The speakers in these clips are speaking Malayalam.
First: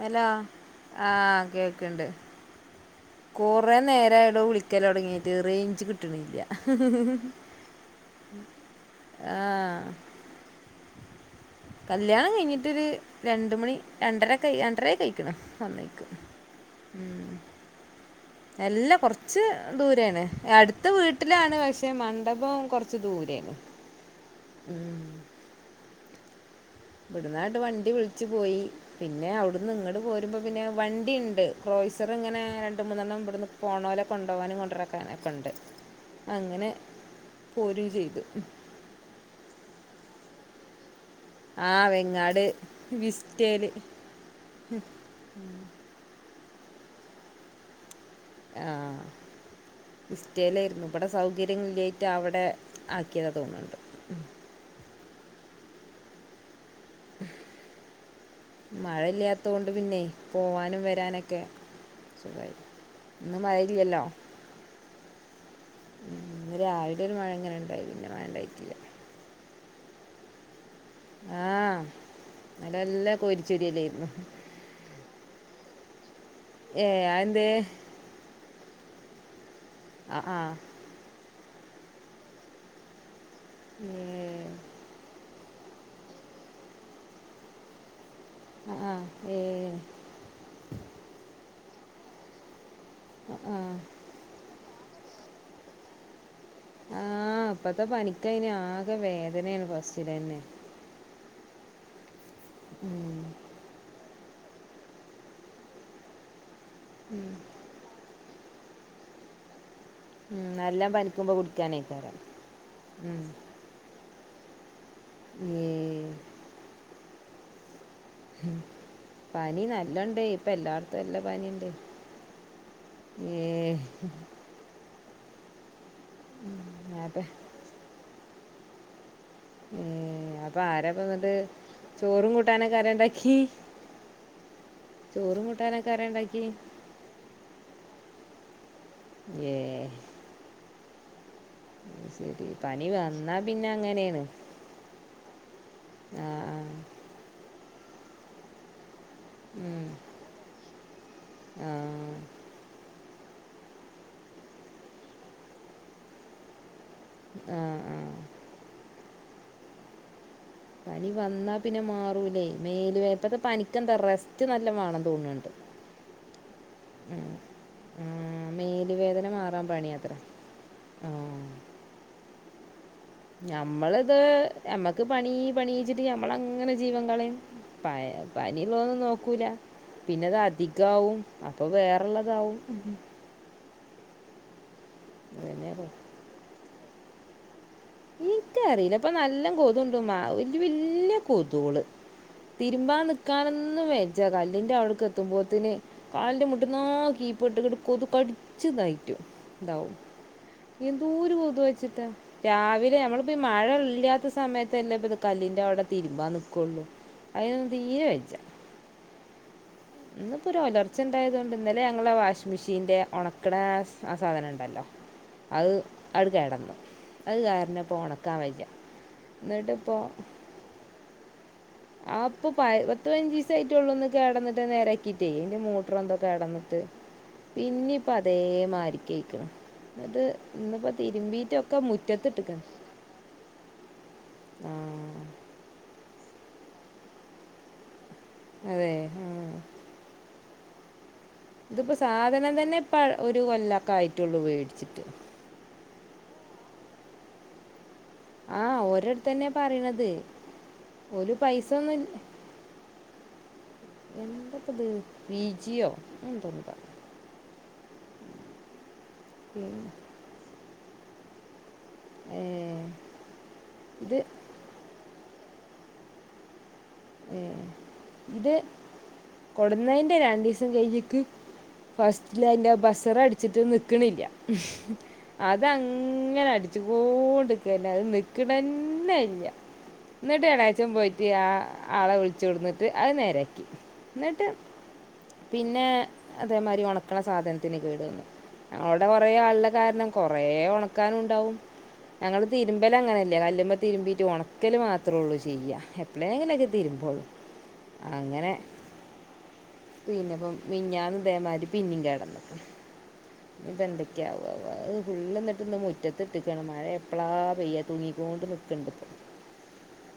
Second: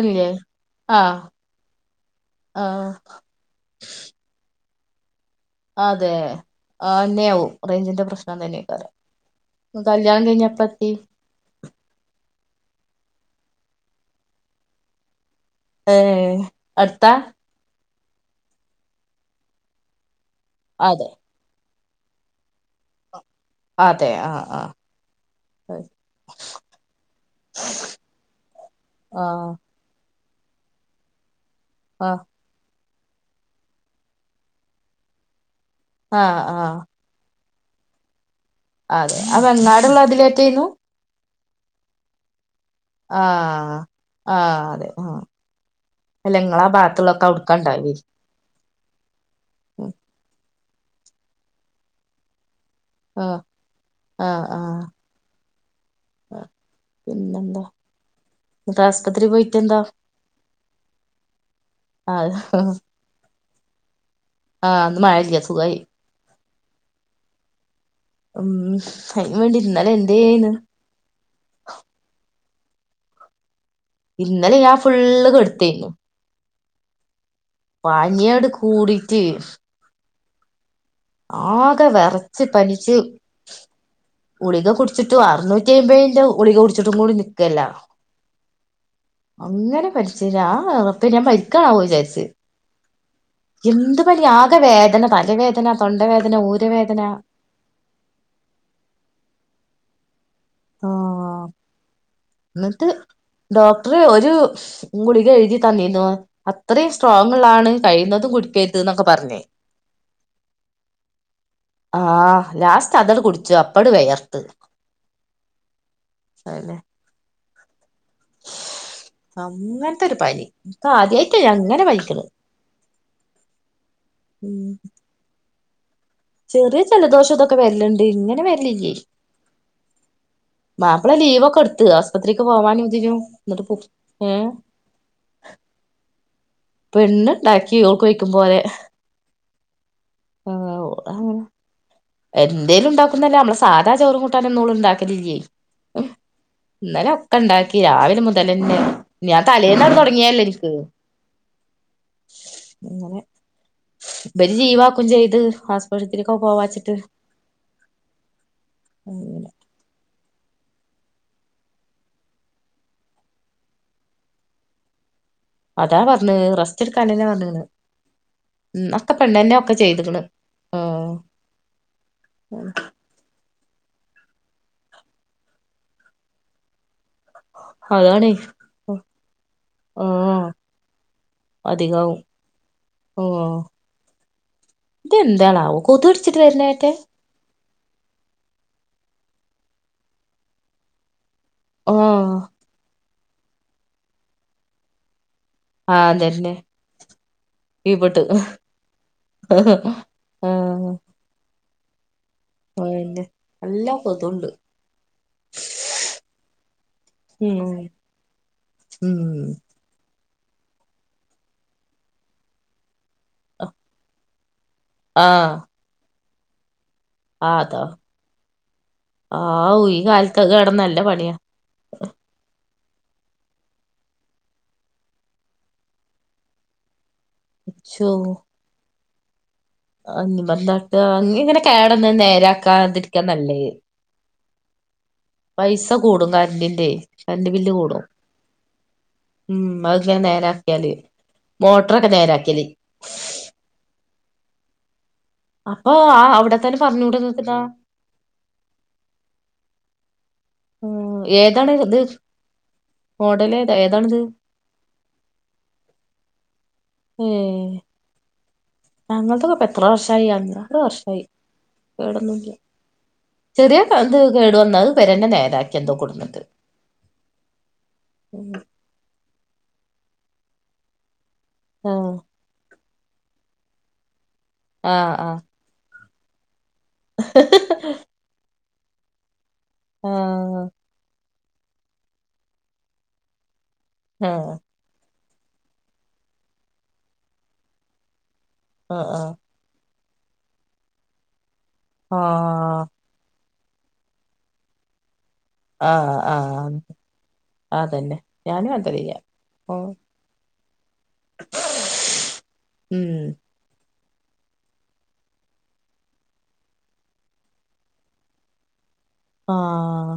ഹലോ ആഹ് ആഹ കേക്ക്ണ്ട്. ആഹ് കുറെേ നേരായ ടൊ വിളിക്കല് തുടങ്ങി റേഞ്ച് അതെ കിട്ട്ണ്ല. ആഹ് എന്നെയാവും ആ. കല്ല്യാണം കഴിഞ്ഞ് എപ്പൊ എത്തി? കല്യാണം കഴിഞ്ഞ്ട്ടര് രണ്ട് മണി രണ്ടര ഒക്കെ രണ്ടരഒക്കെ ആയിക്ണ്. ഏ. അടുത്ത? എല്ല, കൊറച്ച് ദൂരാണ്. അടുത്ത അതെ വീട്ട ല്ലാണ് പക്ഷെ മണ്ഡപം കുറച്ച് ദൂരെയാണ്. അതെ, ആ ആ. ഇവിടുന്നാങ്ങട്ട് വണ്ടി വിളിച്ചു പോയി, പിന്നെ ആഹ് അവിടുന്ന് ഇങ്ങട്ട് പോരുമ്പോ പിന്നെ വണ്ടിണ്ട്. ക്രോയ്സർ ആഹ് ഇങ്ങനെ രണ്ട് മൂന്നെണ്ണം ഇവിടുന്ന് പോണോലെ കൊണ്ടോവാനും, കൊണ്ടക്കാനൊക്കെ ഉണ്ട്. ആഹ് അങ്ങനെ ആഹ് പോരും ചെയ്തു. അതെ, അ വെങ്ങാടുള്ള അതിലേറ്റെയിനു? ആ, വെങ്ങാട്. ആ... വിസ്റ്റേല് ആ അതെ,. അല്ല നിങ്ങളാ പാകത്തുള്ളൊക്കെ അടുക്കാണ്ടാവോ. ആ, ഇസ്റ്റയിലായിരുന്നു. ഇവിടെ സൗകര്യം ഇില്ലായിട്ട് അവിടെ. ആക്കിയതാ ആഹ തോന്നുന്നുണ്ട് ആഹ ആഹ് ആ, പിന്നെന്താ? എന്നിട്ട് മഴ ആസ്പത്രി ഇല്ലാത്തോണ്ട് പോയിട്ടെന്താ പിന്നെ പോവാനും വരാനൊക്കെ ആഹ് സുഖായി. ഇന്ന് മഴ ഇല്ലെല്ലോ.? ആ, ഇന്ന് മഴ ഇല്ല സുഖായി. ഇന്ന് രാവിലെ ഒരു മഴ ഇങ്ങനെ ഉണ്ടായി മഴ ഉം, ഉണ്ടായിട്ടില്ല അതിന് വേണ്ടി ഇന്നലെ എന്തേയ്ന്. ആ.. ഇന്നലെ നല്ല കോരിച്ചരിയല്ലേയിന്. ഇന്നലെ ഞാൻ ഫുള്ള് കെടുത്തേയിനു. ഏ, അത് എന്തേ? പനി അങ്ങട്ട് കൂടിട്ട്. അ ആ.. ആകെ വെറച്ച് പനിച്ച് ഏഹ് കുളിക കുടിച്ചിട്ടും അറനൂറ്റി യെവൈന്റെ കുളിക കുടിച്ചിട്ടും കൂടി നിക്കല്ല. ആഹ് ആഹ് ഏഹ് അങ്ങനെ പനിചീന് ആവോ റപോ ഞാൻ മരിക്കാണാവോ വിചാരിച്. ആഹ് ആഹ് എന്ത് പനി ആകെ വേദന, തലവേദന, തൊണ്ടവേദന, ഊരവേദന. ആ, ഇപ്പത്തെ പനിക്ക അയിന് ആകെ വേദനയാണ് ഫസ്റ്റിലെന്നെ. ആ. ന്നട്ട് ഉം ഡോക്ടർ ഒരു.. ഗുളിക എഴുതി തന്നിനു അത്രയും സ്ട്രോങ്ള്ളാണ്. കഴിയുന്നതും കുടിക്കരുത് എന്നൊക്കെ പറഞ്ഞ്. ഉം, നല്ലം പനിക്കുമ്പോ കുടു ആ.. ലാസ്റ്റ് അതാണ്ട് കുടിച്ചു അപ്പാണ്ട് വെയർത്ത്. ഏഹ് അതെന്നെ. പനി അങ്ങനത്തെ ഒരു നല്ലണ്ട്, പനി ഇപ്പ ഇൻക്ക് എല്ലാട്ത്തും നല്ല ആദ്യായിട്ടാ ഞാൻ പനിണ്ട്. ഇങ്ങനെ പനിക്ക്ണ് ഏ? ഉം. ഉം, ചെറിയ അപ്പ ജലദോഷം ഇതൊക്കെ വരല്ണ്ട്. ഇങ്ങനെ വരല് ഇല്ലെ. എ ആ ആരപ്പന്നിട്ട് ലീവൊക്കെ എടുത്ത് ചോറും ആസ്പത്രിക്ക് കൂട്ടാനൊക്കൊ പോവാനും ആരാ ഇതിനും ണ്ടാക്കി? എന്നിട്ട് പു ഏഹ് ചോറും, കൂട്ടാനൊക്കെ ആരാണ്ടാക്കി? പെണ്ണ്ണ്ടാക്കി ഓൾക്ക് വെയ്കുംപോലെ. ഏഹ്. ആഹ്, ഓ ശരി പനി എന്തേലും വന്നാ ഉണ്ടാക്കുന്നല്ലാ നമ്മളെ പിന്നെ സാധാ അങ്ങനെയാണ് ചോറും കൂട്ട ന്നോളൊന്നും ഉണ്ടാക്കലില്ലേ? ആ ആ ഇന്നലെ ഒക്കെ ഇണ്ടാക്കി രാവിലെ മുതലന്നെ ഞാൻ തലേന്നാണ്ട് തുടങ്ങിയല്ലേ എനിക്ക്. ആഹ്.. അങ്ങനെ ഇവര് ലീവാക്കും ചെയ്ത് ആസ്പർത്രിക്ക് പോവാച്ചി ട്ട് ആ ആ പനി വന്നാ പിന്നെ മാറൂലേ മേല് വേ ഇപ്പത്തെ പനക്കെന്താ റെസ്റ്റ് നല്ലോം വേണം തോന്ന്ണ്ട് അതാ പറഞ്ഞ് റസ്റ്റ് എടുക്കാനന്നെ വന്നണ് ആ ഉം മേല് അക്കെ വേദന പെണ്ണന്നെ മാറാൻ ഒക്കെ പണിയാത്രേ ചെയ്ത്ക്ക്ണ് ആ ആഹ് ഞമ്മളിത് ഞമ്മക്ക് പണി പണീച്ചിട്ട് ഞമ്മളങ്ങനെ ജീവൻ കളെം പ അതാണ് പനീള്ളൊന്നും നോക്കൂല പിന്നത് ആഹ് അധികാവും അപ്പൊ വേറെള്ളതാവും ഓ ഇതെന്താണാവൊ അതന്നെ കൊതു കടിച്ചിട്ട് വരുന്നായിട്ടെ ഇക്ക് അറീല്ല ഇപ്പൊ നല്ലം കൊതുണ്ട് മാ വല്യ വല്യ കൊതൂള് ആഹ് തിരുമ്പാ നിക്കാനൊന്നു വേജാ കല്ലിന്റെ അവിടുക്ക് ത്തുമ്പോത്തെന് ആഹ് കാലിന്റെ അതന്നെ മുട്ട്ന്നാ കീപ്പട്ട്ങ്ങട് കൊതു കടിച്ച്തായിറ്റും അഹ്ഹ എന്തൂര് കൊതു കയ്ച്ചിട്ടാ രാവിലെ അതന്നെ നമ്മളപ്പോ നല്ല മഴല്ലാത്ത കൊതുണ്ട് സമയത്ത് തെന്നെപ്പത് കല്ലിന്റവിടെ തിരുമ്പാൻ നിക്കുള്ളൂ ഉം അതിനൊന്നും തീരെ വെജ്ജ ഉം ഇന്നിപ്പോ ഒരൊലർച്ചണ്ടായതൊണ്ട് ഇന്നലെ ഞങ്ങളെ വാഷിംഗ് മെഷീന്റെ ഒണക്കണ ആ സാധനണ്ടല്ലോ ആഹ് അത് ആട് കേടന്നോ അത് ആഹ് കാരണം അതാ ഇപ്പോണക്കാൻ വയ്യ എന്നിട്ട്പ്പോ ത് കേടന്നല്ല പണിയാ ആ അപ്പൊ പയ് പത്ത് പയ്ഞ്ചീസായിട്ടുള്ളൂന്ന് കേടന്നട്ട് നേരാക്കിയിട്ടേ അയ്ന്റ മോട്ടറെന്തൊ കേടന്നിട്ട് പിന്നിപ്പതേ മാരിക്കെയ്ക്കണം [unintelligible] നീ ഇങ്ങനെ കേടന്നു മുറ്റത്തിട്ടിക്കണം നേരാക്കാതിരിക്കാ നല്ലേ ആ പൈസ കൂടും കരണ്ടിന്റെ കറന്റ് ബില്ല് കൂടും അതെ ഉം അത്ങ്ങനെ നേരാക്കിയാല് ഇതിപ്പോ മോട്ടറൊക്കെ സാധനം നേരാക്കിയല് തന്നെ പ ഒരു കൊല്ലക്കെ ആയിട്ടുള്ളൂ വേടിച്ചിട്ട് അപ്പൊ ആ അവിടെത്തന്നെ പറഞ്ഞൂടെ [unintelligible] ആഹ ഓരോടത്തന്നെയ പറേണത് ഒരു ഇത് പൈസൊന്നുംല്ല മോഡലേത ഏതാണ് എന്തപ്പത് പി ജിയോ [unintelligible] ഏഹ് ഞങ്ങൾത്തതുപ്പെത്ര പിന്നെ വർഷായി അഞ്ചാറ് വർഷായി കേടന്നുല്യ. ഏഹ് ഇത് [unintelligible] ഒന്നാത് വെരന്ന നേരാക്കി എന്തോ കൊട്ത്തിട്ട് ഏ ഇത് കൊടന്നേന്റെ രണ്ടീസം കയിഞ്ഞിട്ട് ആ ഫസ്റ്റില് അയ്ന്റെ ബസറടിച്ചിട്ട് നിക്കണില്ല ആ ആ ഇതങ്ങനെ അടിച്ചുകൂണ്ട്ക്ക്ന്ന അത് നിക്കണന്നല്ല്യ ആ എന്നിട്ടെളാച്ചം പോയിട്ട് ആ ആളെ വിളിച്ചു കൊടന്നിട്ട് അത് നേരാക്കി ആ എന്നിട്ട് പിന്നെ അതേമാരി ഒണക്കണ സാധനത്തിന് കേട് വന്നു ആ ഞങ്ങളാടെ കൊറേ ആള ള്ള കാരണം കൊറേ ഒണക്കാനുണ്ടാവും ആ ഞങ്ങള് തിരുമ്പലങ്ങനല്ലേ കല്ലുമ്മെ തിരുമ്പീട്ട് ഒണക്കല് മാത്രേള്ളൂ ചെയ്യ്യ ആ ആ ആ എപ്പളേല്ത് [unintelligible] അതന്നെ അങ്ങനെ ഞാനും അങ്ങൻ ചെയ്യാ ഓ പിന്നെപ്പം മിഞ്ഞാന്ന് ഇതേമാരി പിന്നെം കേടന്ന് ഉം [unintelligible] എന്തൊക്കെയാവാവാ ഫുള്ള് എന്നിട്ട്ന്ന് മുറ്റത്ത്ട്ടക്കാണ് മഴ എപ്പളാ പെയ്യ തൂങ്ങിക്കോണ്ട് ക്ണ്ട്പ്പോ ആഹ്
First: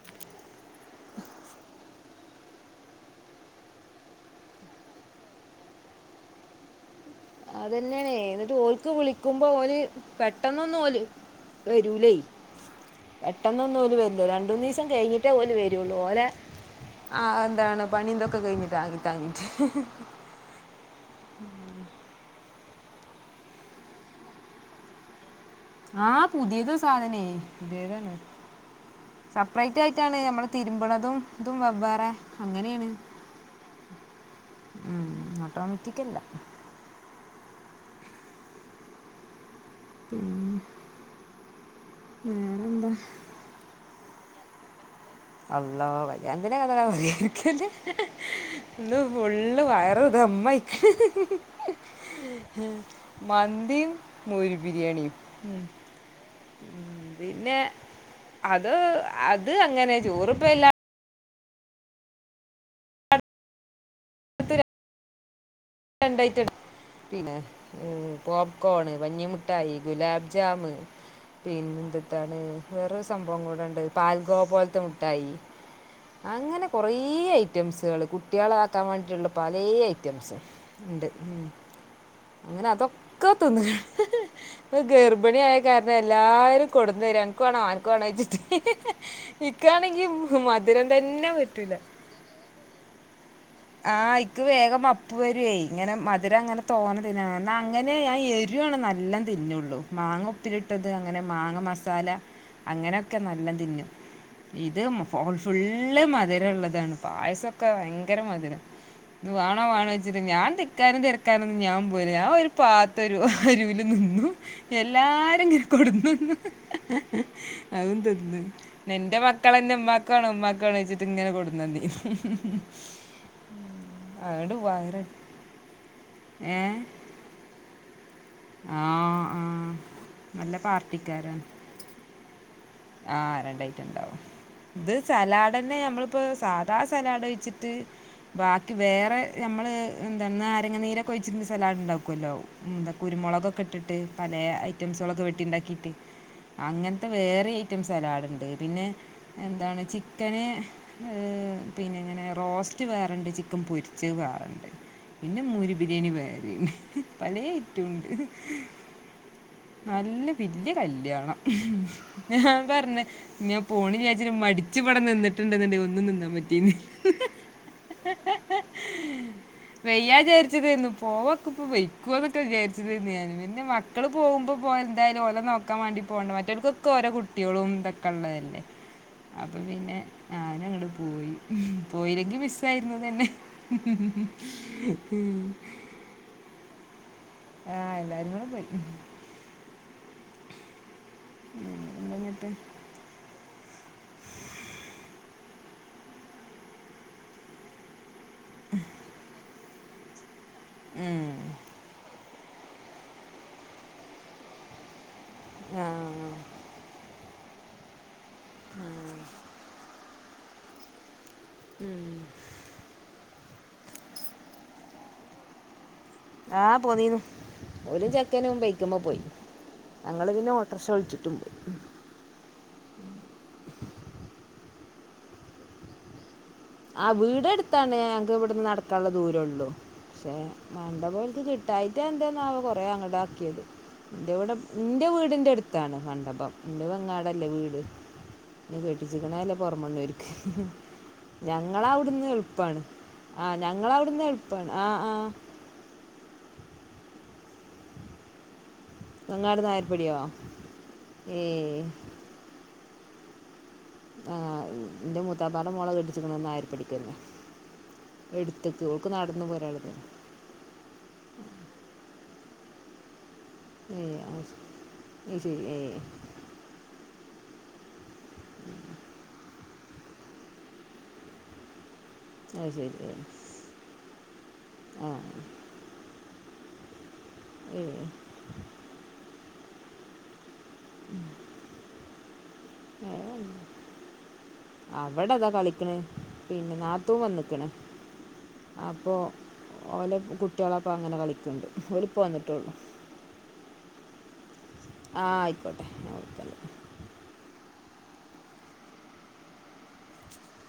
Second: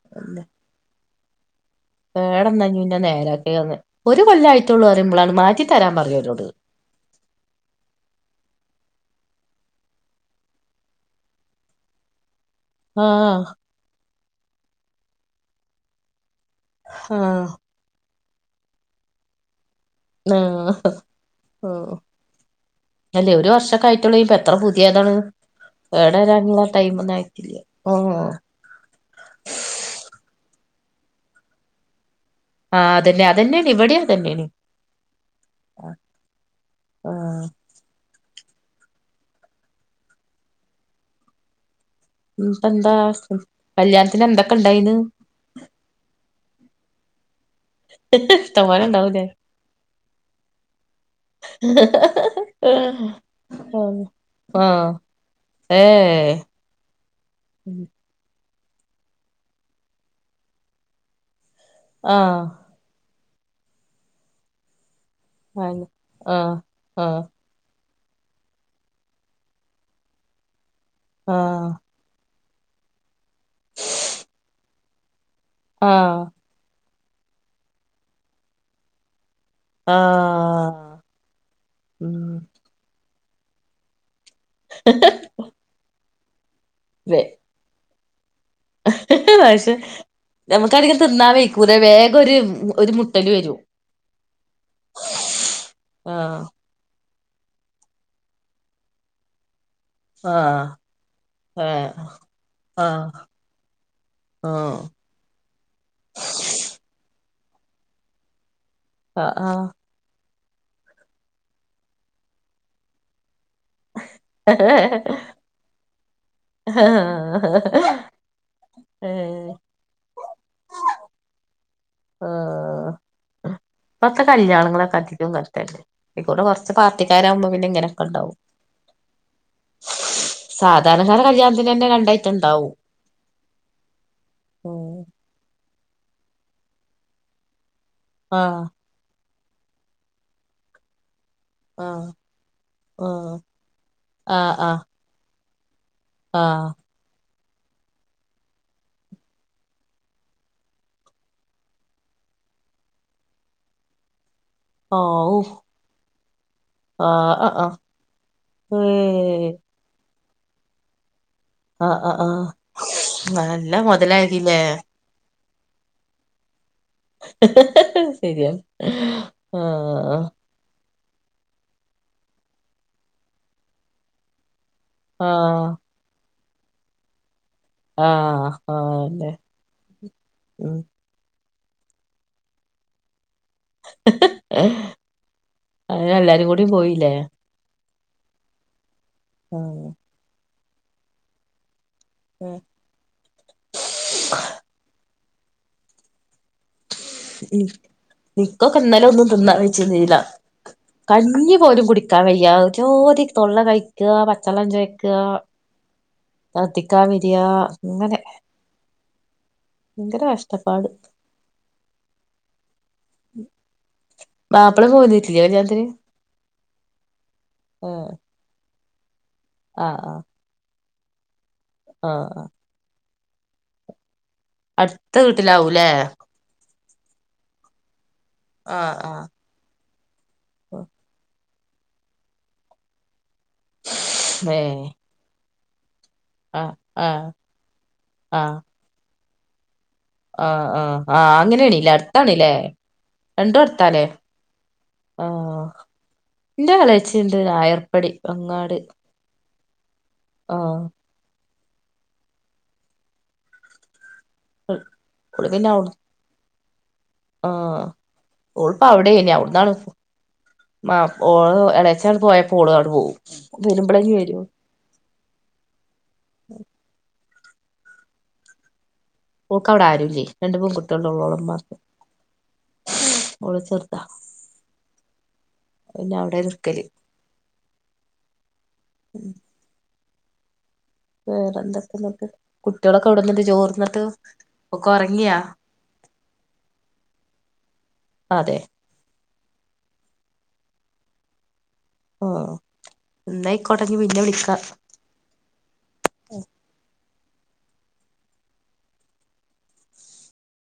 [inaudible] വേടന്നഞ്ഞു പിന്നെ നേരാക്കി ഒന്ന് ഒരു കൊല്ല ആയിട്ടൊള്ളു പറയുമ്പോളാണ് മാറ്റി തരാൻ പറയോരോട് അതന്നെണേ എന്നിട്ട് ഓല്ക്ക് വിളിക്കുമ്പോ ഓല് പെട്ടന്നൊന്ന് ഓല് വെരുലേ ആ പെട്ടെന്നൊന്നും ഓൽ വര്ല്ല രണ്ടൂന്നിസം കഴിഞ്ഞിട്ടേ ഓൽ വരുള്ളൂ ഓലേ ആ എന്താണ് പണിന്തൊക്കെ കൈഞ്ഞിട്ടാ താങ്ങി താങ്ങിട്ട് ആഹ് ആഹ് അല്ലേ ഒരു വർഷൊക്ക ആയിട്ടുള്ളേ ഇപ്പൊ എത്ര പുതിയതാണ് ആ കേടാരാനുള്ള പുതിയത് ടൈമ് ഒന്നും സാധനേ ആയിട്ടില്ല ഓ പുതിയതാണ് സെപ്പറേറ്റ് ആയിട്ടാണ് നമ്മള് തിരുമ്പ്ണതും ഇതും വെവ്വേറെ. അങ്ങനെയാണ് ആഹ് അതന്നെ അതന്നെയാണ് ഇവിടെയും അതന്നെയാണ് ഉം ഓട്ടോമാറ്റിക്കല്ല ആഹ് ഉം പ്പ വേറെന്താ എന്താ കല്യാണത്തിന് എന്തൊക്കെ ഇണ്ടായിന്ന്? അള്ളോ കല്ല്യാണത്തിന [unintelligible] ഇഷ്ടംപോലെ ഇന്ന് ഇണ്ടാവൂലേ ഫുള്ള് വയർ ദമ്മായിക്ക് [unintelligible] മന്തിം മൂരി ആഹ് ബിരിയാണിം ഏഹ് പിന്നെ അത് അത് അങ്ങനെ ചോറ്പ്പല്ല. ആഹ് [unintelligible] ആഹ് രണ്ടായി ആഹ് ആഹ് പിന്നെ പോപ്കോണ്, പഞ്ഞിമുട്ടായി, ഗുലാബ് ജാം ആഹ് പിന്നെന്ത്താണ്. വേറൊരു സംഭവം കൂടെണ്ട് പാൽഗോ പോലത്തെ മുട്ടായി. ആഹ് ഇങ്ങനെ കൊറേ ഐറ്റംസുകൾ കുട്ട്യളാക്കാൻ വാണ്ടിട്ടുള്ള പലേ ഐറ്റംസ് ആഹ് ഉണ്ട് ഉം. ഉം അങ്ങനെ അതൊക്കെ തിന്ന് ഗർഭിണി ആയ കാരണം എല്ലാരും. കൊണ്ട്ന്നരാ വേ അൻക്ക് വാണോ അൻക്ക് വാണോ [unintelligible] പക്ഷെ മധുരം നമുക്കധികം തിന്നാ തന്നെ വൈക്കൂല പറ്റൂല വേഗരു ഒരു മുട്ടല് വരും. ആഹ് ഇക്ക് വേഗം അപ്പു വരേ ഇങ്ങനെ ആഹ് മധുരങ്ങനെ തോനെ തിന്നണം അങ്ങനെ ഞാൻ എരു ആണ് നല്ല തിന്നുള്ളൂ. മാങ്ങ ആഹ് ഉപ്പ്ലിട്ടത് അങ്ങനെ മാങ്ങ മസാല ആഹ് അങ്ങനെക്കെ ആഹ് നല്ല തിന്നും. ഇത് മു ഫുള്ള് മധുരം ഉള്ളതാണ് പായസക്കെ ഭയങ്കര മധുരം ആഹ് ഇത് വാണോ ആഹ് വാണോ ഞാൻ തിക്കാനും തെരക്കാനും ഞാൻ പോ [unintelligible] ഞാ ഒരു പാത്തരു അരുവിൽ നിന്നു എല്ലാരും ഇങ്ങനെ കൊട്ന്നന്നു ആഹ് നിന്റെ മക്കളന്നെ മ്മാക്കാണ് ഉമ്മാക്കാണ് വെച്ചിട്ട് ഇങ്ങനെ കൊട്ന്നന്നീനി ഇപ്പറത്തെ കല്യാണങ്ങളൊക്കെ അധികം കഷ്ടന്നെ [unintelligible] കൊർച്ച് ഏഹ് പാർട്ടിക്കാരാവുമ്പോ പിന്നെ ഇങ്ങനൊക്കെണ്ടാവും. ആ ആ നല്ല സാധാരണക്കാര പാർട്ടിക്കാരാണ് കല്ല്യാണത്തിനന്നെ രണ്ടയ്റ്റണ്ടാവും. ആഹ് രണ്ടയ്റ്റണ്ടാവും. ഇത് ഉം സലാഡ് തന്നെ നമ്മള്പ്പോ സാധാ സലാഡ് കഴ്ച്ചിട്ട് ആഹ് ബാക്കി വേറെ നമ്മള് ന്തന്ന നാരങ്ങനീര് ഴിച്ചി സലാഡ് ആഹ് ഉണ്ടാക്കുല്ലോ ന്ത ആഹ് കുരുമളൊകൊക്കെ ഇട്ട്ട്ട് പലേ ആഹ് ആഹ് ഐറ്റംസ്. ളൊക്കെ വെട്ടി ഇണ്ടാക്കിട്ട് ആഹ് അങ്ങനത്തെ വേറെ ഐറ്റം സലാഡ്ണ്ട് പിന്നെ എന്താണ് ചിക്കന് പിന്നെ ഇങ്ങനെ റോസ്റ്റ് വേറണ്ട് ചിക്കൻ പൊരിച്ചേ വേറണ്ട്. പിന്നെ ഓഹ് മൂരി ബിരിയാണി വേറണ്ട് ആഹ് പലേ ആഹ് ആഹ് ഐറ്റുണ്ട്. ഏഹ് നല്ല വല്ല്യ കല്ല്യാണ ആ ആ ആ [unintelligible] ഞാൻ പറഞ്ഞേ ഞാൻ പോണ് ല്ല്യച്ചിട്ട് മൊതലായിരിക്കുല്ലേ മടിച്ചു വടെ നിന്നിട്ടുണ്ടെന്നണ്ട ഒന്നും [unintelligible] [unintelligible] ശരിയാ ആ [unintelligible] പോവ ക്ക് പ്പോ വെയ്ക്കോ ന്ന് ഒക്കെ [unintelligible] മക്കൾ പോവുമ്പോ [unintelligible] [unintelligible] ഓലെ ആഹ് നോക്കാൻ വേണ്ടി [unintelligible] മറ്റൊര്ക്കൊക്ക ഓരോ കുട്ട്യോളും. ആഹ് [unintelligible] ആഹ് അതെ അപ്പം പിന്നെ ഞാനും ഉം അങ്ങട് [unintelligible] [unintelligible] പോയില്ലെങ്കിൽ മിസ്സായിരുന്നു തന്നെ [unintelligible] ഉം [unintelligible] എല്ലാരും കൂടി പോയില്ലേ. ആ എല്ലാരും കൂടെ പോയി. ആ [unintelligible] ന്താ ന്നിട്ട്. നിക്കൊക്ക ഇന്നലൊന്നും തിന്നാ വയ്ച്ചീന്നില്ല ഉം. കഞ്ഞി പോലും [unintelligible] [unintelligible] ജ്ജാതി തൊള്ള കയിക്ക, പച്ചൊള്ളം ചോയ്ക്ക. ആ ആ [unintelligible] വരാ അങ്ങനെ. ഉം [unintelligible] കഷ്ടപ്പാട് ഉം മാപ്പള [unintelligible] കല്യണത്തിന് ആ പൊന്നീനു ഓലും ചെക്കനും ബൈകുമപൊയി ആഹ് ഞങ്ങള് പിന്നെ [unintelligible] [unintelligible] വിളിച്ചിട്ടും പോയ്‌. ആ ആ അടുത്ത വീട്ടിലാവൂല്ലേ. ആ വീട് എട്ത്താണ് ഞങ്ങക്ക് ഇവിടുന്ന് ആഹ് നടക്കാനുള്ള ആഹ് ദൂരള്ളൂ പക്ഷേ മണ്ടബം [unintelligible] [unintelligible] കുറേ അങ്ങട് ആക്കിയത് [unintelligible] ഏഹ് ന്റെ വീടിൻ്റെ അടുത്താണ് മണ്ടബം. ആഹ് ആഹ് [unintelligible] വീട് ന്നെ കെട്ടിച്ചക്കണല്ലേ [unintelligible] ആ ആ ആ അങ്ങനെണില്ലേ അടുത്താണ് ല്ലേ. എളുപ്പാണ് ആഹ് രണ്ടും അടുത്താലേ ഞങ്ങളവിടുന്ന് എളുപ്പാണ് ആഹ് ആ. ആഹ് ന്റെ എളയിച്ചീണ്ട്. [unintelligible] [unintelligible] നായർപടിയോ ഏ ആ ന്റെ ഓള് പിന്നെ മൂത്താപ്പന്റെ മോള അവി കെട്ടിച്ചിണ് നായര്പ്പടിക്ക. ആഹ് എടുത്ത്ക്ക് ഓൾക്ക് നടന്ന് പോരാനുള്ളൂ. ആ ഓള് എളച്ചി പോയ പ്പോ ഓള് ആണ്ട് പോവും വരുമ്പളേ ഏയ് അത് [unintelligible] ശ- [unintelligible] ശരി ഏ [inaudible] ഓക്ക് അവിടെ ആരുല്ലേ രണ്ട് പെൺകുട്ട്യോൾ [unintelligible] അയ്ശരി [unintelligible] ചെറുതാ [unintelligible] അവിടെ നിക്കല്. [unintelligible] വേറെന്തൊക്കെ ന്നിട്ട് കുട്ടികളൊക്കെ എവിടുന്ന് ചോറിന്നിട്ട് ഒക്കെ അവിടെ ഉറങ്ങിയാ. [unintelligible] പിന്നെ നാത്തൂൻ വന്നിക്ക്ണ്. [inaudible] അപ്പോ ഓലെ കുട്ട്യോൾ അപ്പോ അങ്ങനെ കളിക്ക്ണ്ട്. [unintelligible] ന്നാ ആയ്കോട്ടെ ഇഞ് പിന്നെ വിളികാ. ആ ആയിക്കോട്ടെ [unintelligible]